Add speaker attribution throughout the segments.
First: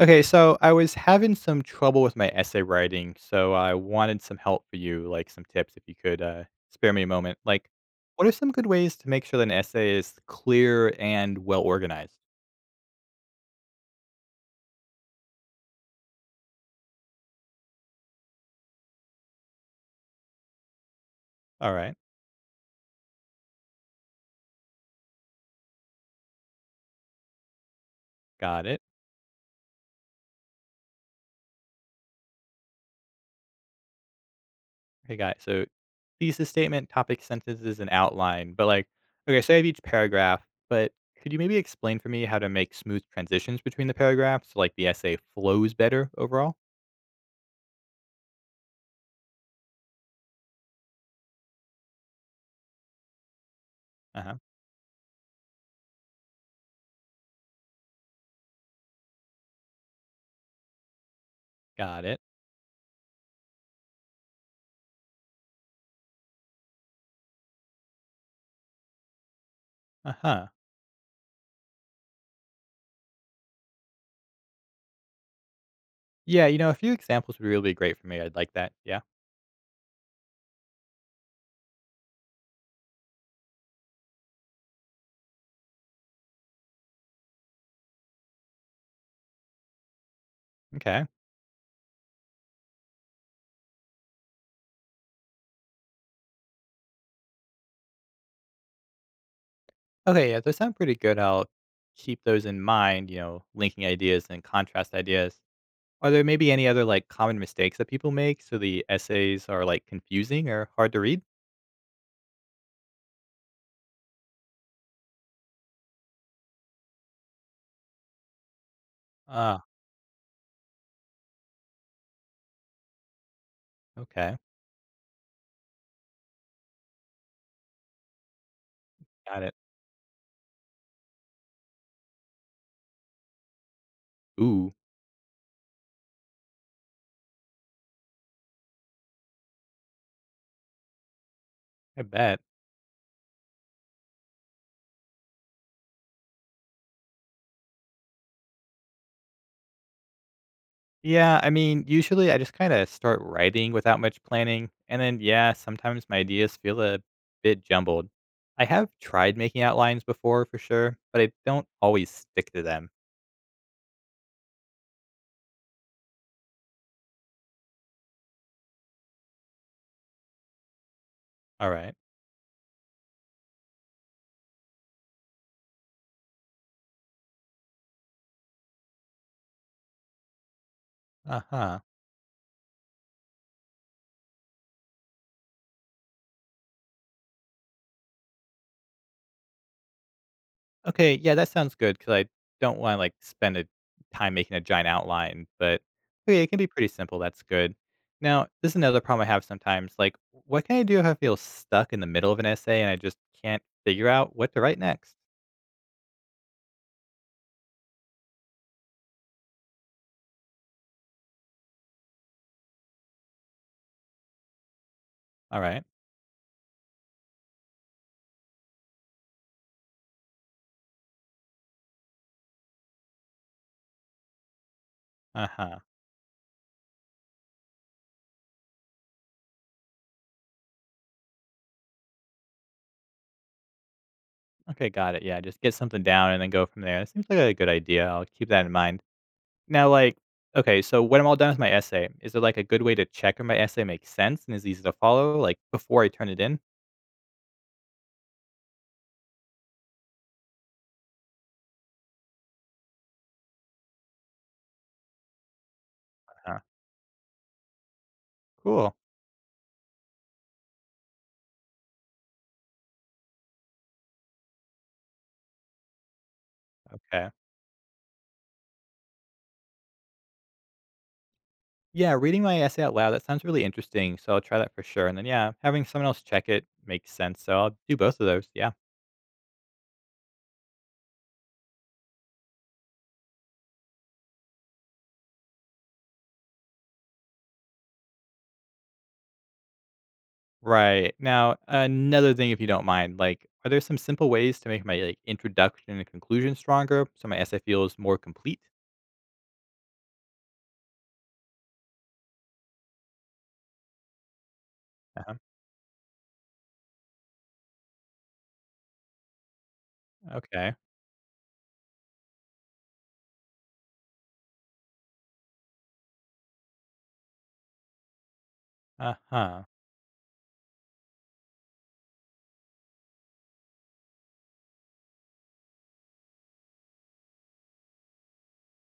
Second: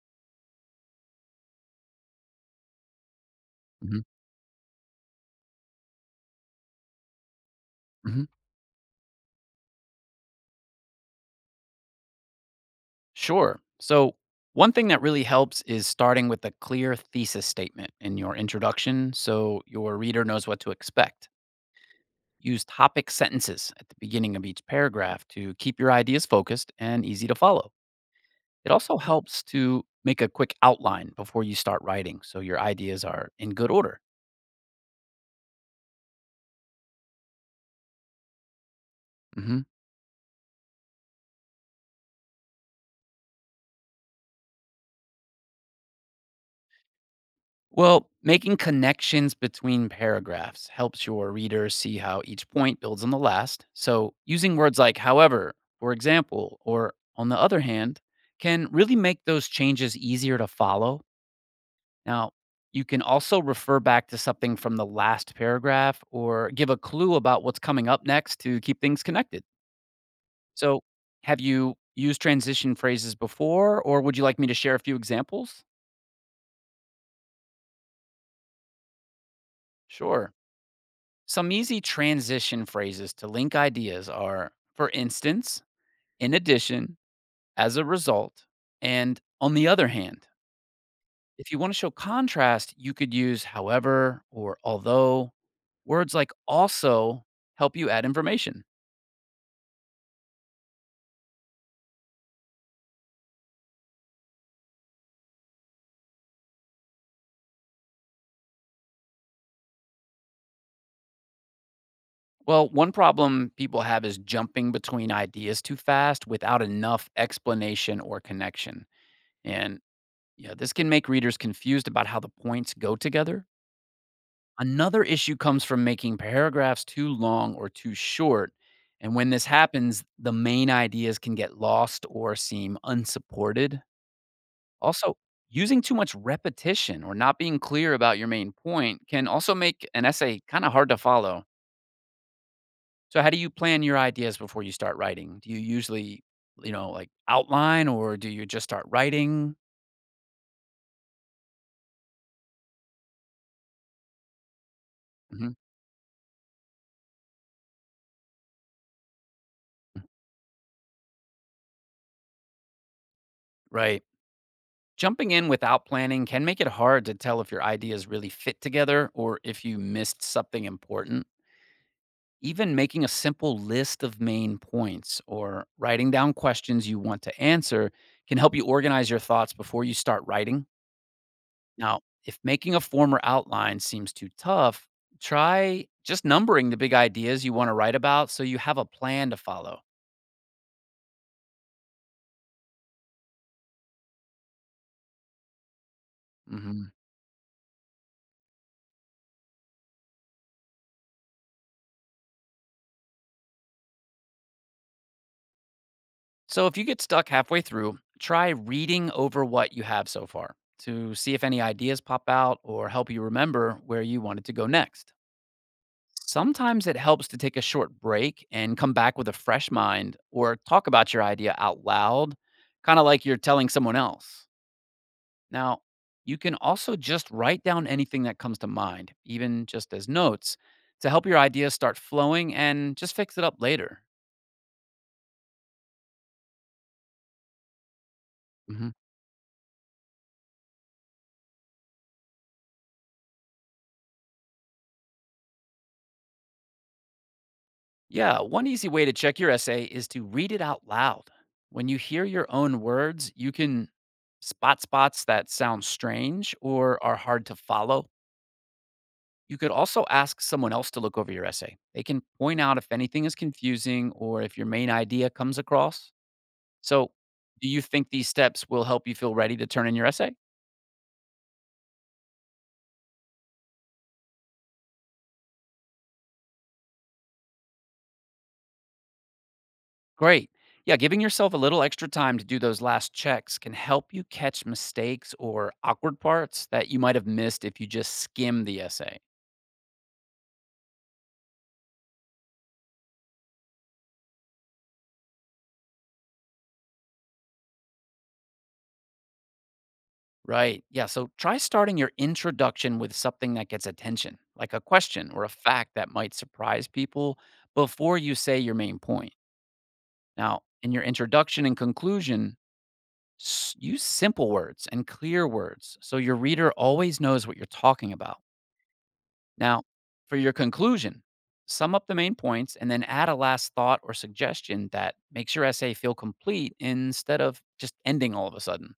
Speaker 1: Okay, so I was having some trouble with my essay writing, so I
Speaker 2: Mhm,
Speaker 1: wanted some help for you, like some tips if you could spare me a moment. Like,
Speaker 2: mhm.
Speaker 1: what are some good ways to make sure that an essay is clear and well organized?
Speaker 2: Sure. So, one thing that really helps is starting with a clear thesis statement in your introduction so your reader knows what to expect.
Speaker 1: All right,
Speaker 2: Use topic sentences at the beginning of each paragraph to keep your ideas focused and easy to follow.
Speaker 1: got
Speaker 2: It
Speaker 1: it.
Speaker 2: also helps to make a quick outline before you start writing so your ideas are in good order.
Speaker 1: Okay, got it. So, thesis statement, topic sentences, and outline. But, like, okay, so I
Speaker 2: Mhm.
Speaker 1: have each paragraph, but could you maybe explain for me how to make smooth transitions between the paragraphs so, like, the essay flows better overall?
Speaker 2: Well, making connections between paragraphs helps your reader see how each point builds on the last. So,
Speaker 1: Uh huh,
Speaker 2: using words like however, for example, or on the other hand, can really make those changes easier to follow.
Speaker 1: got it.
Speaker 2: Now, you can also refer back to something from the last paragraph or give a clue about what's coming up next to keep things connected.
Speaker 1: Uh huh.
Speaker 2: So, have you used transition phrases before, or would you like me to share a few examples?
Speaker 1: Yeah, you know, a few examples would really be great for me. I'd like that. Yeah.
Speaker 2: Sure. Some easy transition phrases to link ideas are, for instance, in addition, as a result, and on the other hand.
Speaker 1: Okay.
Speaker 2: If you want to show contrast, you could use however or although. Words like also help you add information.
Speaker 1: Okay, yeah, those sound pretty good. I'll keep those in mind, you know, linking ideas and contrast ideas. Are there maybe any other like common mistakes that people make so the essays are like confusing or hard to read?
Speaker 2: Well, one problem people have is jumping between ideas too fast without enough explanation or connection.
Speaker 1: Ah,
Speaker 2: And yeah, this can make readers confused about how the points go together.
Speaker 1: okay.
Speaker 2: Another issue comes from making paragraphs too long or too short. And when
Speaker 1: Got
Speaker 2: this
Speaker 1: it.
Speaker 2: happens, the main ideas can get lost or seem unsupported.
Speaker 1: Ooh,
Speaker 2: Also, using too much repetition or not being clear about your main point can also make an essay kind of hard to follow.
Speaker 1: I bet.
Speaker 2: So, how do you plan your ideas before you start writing? Do you usually, like outline or do you just start writing?
Speaker 1: Yeah, I mean, usually I just kind of start writing without much planning. And then, yeah,
Speaker 2: Mhm.
Speaker 1: sometimes my ideas feel a bit jumbled. I have tried making outlines before for sure, but I don't always stick to them.
Speaker 2: Right. Jumping in without planning can make it hard to tell if your ideas really fit together or if you missed something important.
Speaker 1: Alright.
Speaker 2: Even making a simple list of main points or writing down questions you want to answer can help you organize your thoughts before you start writing.
Speaker 1: Uh-huh.
Speaker 2: Now, if making a form or outline seems too tough, try just numbering the big ideas you want to write about so you have a plan to follow.
Speaker 1: Okay, yeah, that sounds good. Cause I don't wanna, like, spend a time making a giant outline, but, okay, it can be pretty
Speaker 2: Mhm.
Speaker 1: simple, that's good. Now, this is another problem I have sometimes, like, what can I do if I feel stuck in the middle of an essay and I just can't figure out what to write next?
Speaker 2: So if you get stuck halfway through, try reading over what you have so far to see if any ideas pop out or help you remember where you wanted to go next.
Speaker 1: Alright.
Speaker 2: Sometimes it helps to take a short break and come back with a fresh mind or talk about your idea out loud, kind of like you're telling someone else.
Speaker 1: Uh-huh.
Speaker 2: Now, you can also just write down anything that comes to mind, even just as notes, to help your ideas start flowing and just fix it up later.
Speaker 1: Okay, got it, yeah, just get something down and then go from there. That seems like a good idea, I'll keep that in
Speaker 2: Mhm.
Speaker 1: mind. Now, like okay, so when I'm all done with my essay, is there, like, a good way to check if my essay makes sense and is easy to follow, like, before I turn it in?
Speaker 2: Yeah, one easy way to check your essay is to read it out loud. When you hear your own words, you can spot spots that sound strange
Speaker 1: Uh,
Speaker 2: or are hard to follow.
Speaker 1: cool.
Speaker 2: You could also ask someone else to look over your essay. They can point out if anything is confusing or if your main idea comes across. So,
Speaker 1: Okay.
Speaker 2: do you think these steps will help you feel ready to turn in your essay?
Speaker 1: Yeah, reading my essay out loud, that sounds really interesting. So I'll try that for sure. And then, yeah, having someone else check it makes sense. So I'll do both of those. Yeah.
Speaker 2: Great. Yeah, giving yourself a little extra time to do those last checks can help you catch mistakes or awkward parts that you might have missed if you just skim the essay.
Speaker 1: Right. Now, another thing, if you don't mind, like, are there some simple ways to make my like introduction and conclusion stronger so my essay feels more complete?
Speaker 2: Right. Yeah. So try starting your introduction with something that gets attention, like a question
Speaker 1: Uh-huh.
Speaker 2: or a fact that might surprise people before you say your main point. Now,
Speaker 1: Okay.
Speaker 2: in your introduction and conclusion, use simple words and clear words so your reader always knows what you're talking about.
Speaker 1: Uh huh.
Speaker 2: Now, for your conclusion, sum up the main points and then add a last thought or suggestion that makes your essay feel complete instead of just ending all of a sudden.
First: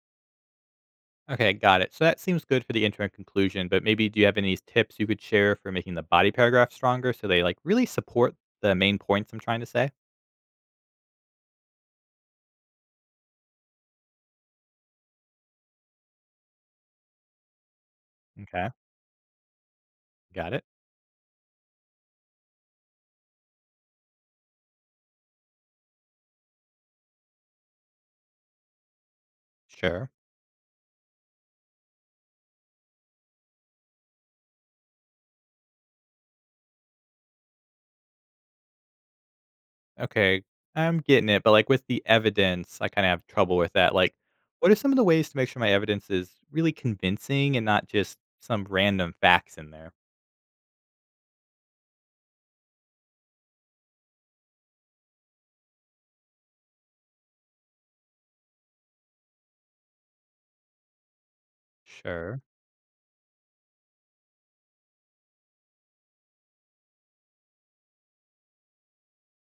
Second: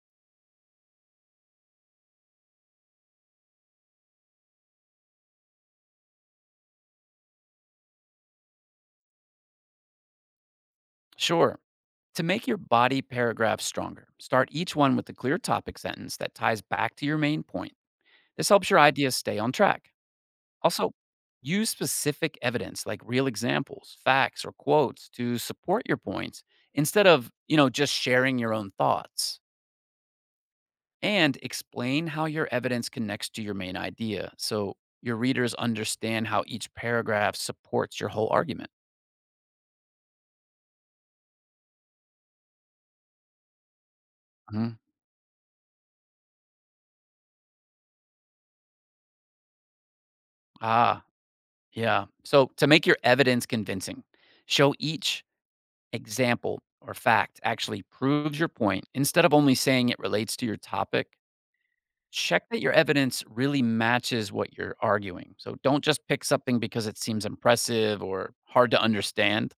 Speaker 1: Okay, got it. So that seems good for the intro and conclusion, but maybe do you have any tips you could share for making the body paragraph stronger so they like really support the main points I'm trying to say?
Speaker 2: Sure. To make your body paragraph stronger, start each one with a clear topic sentence that ties back to your main point. This
Speaker 1: Okay,
Speaker 2: helps your ideas stay on track.
Speaker 1: got it.
Speaker 2: Also, use specific evidence like real examples, facts, or quotes to support your points instead of, just sharing your own thoughts,
Speaker 1: Sure.
Speaker 2: and explain how your evidence connects to your main idea so your readers understand how each paragraph supports your whole argument.
Speaker 1: Okay, I'm getting it, but, like, with the evidence, I kinda have trouble with that, like, what are
Speaker 2: Mhm.
Speaker 1: some of the ways to make sure my evidence is really convincing and not just some random facts in there?
Speaker 2: Ah, yeah. So to make your evidence convincing, show each example or fact actually proves your point instead of only saying it relates to your topic.
Speaker 1: Sure,
Speaker 2: Check that your evidence really matches what you're arguing. So don't just pick something because it seems impressive or hard to understand.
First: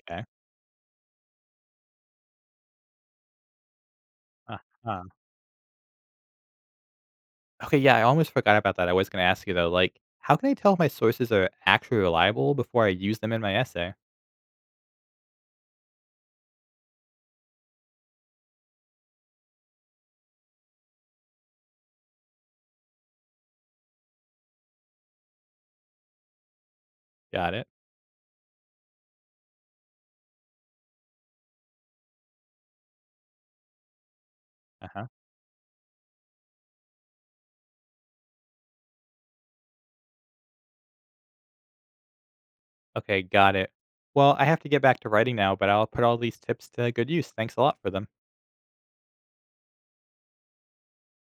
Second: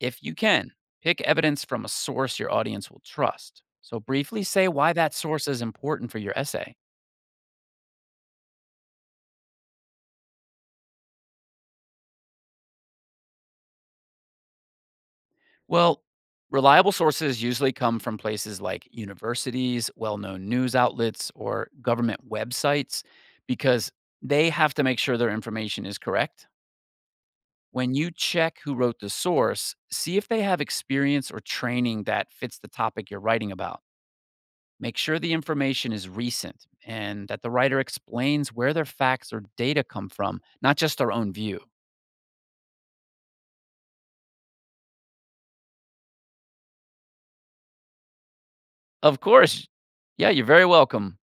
Speaker 2: If
Speaker 1: okay,
Speaker 2: you can, pick evidence from a source your audience will trust. So, briefly say why
Speaker 1: uh-huh.
Speaker 2: that source is important for your essay.
Speaker 1: Okay, yeah, I almost forgot about that, I was gonna ask you, though, like, how can I tell if my sources are actually reliable before I use them in my essay?
Speaker 2: Well, reliable sources usually come from places like universities, well known news outlets, or government websites because they have to make sure their information is correct.
Speaker 1: Got it,
Speaker 2: When you check who wrote the source, see if they have experience or training that fits the topic you're writing about. Make
Speaker 1: uh-huh,
Speaker 2: sure the information is recent and that the writer explains where their facts or data come from, not just their own view.
Speaker 1: okay, got it. Well, I have to get back to writing now, but I'll put all these tips to good use, thanks a lot for them.
Speaker 2: Of course. Yeah, you're very welcome.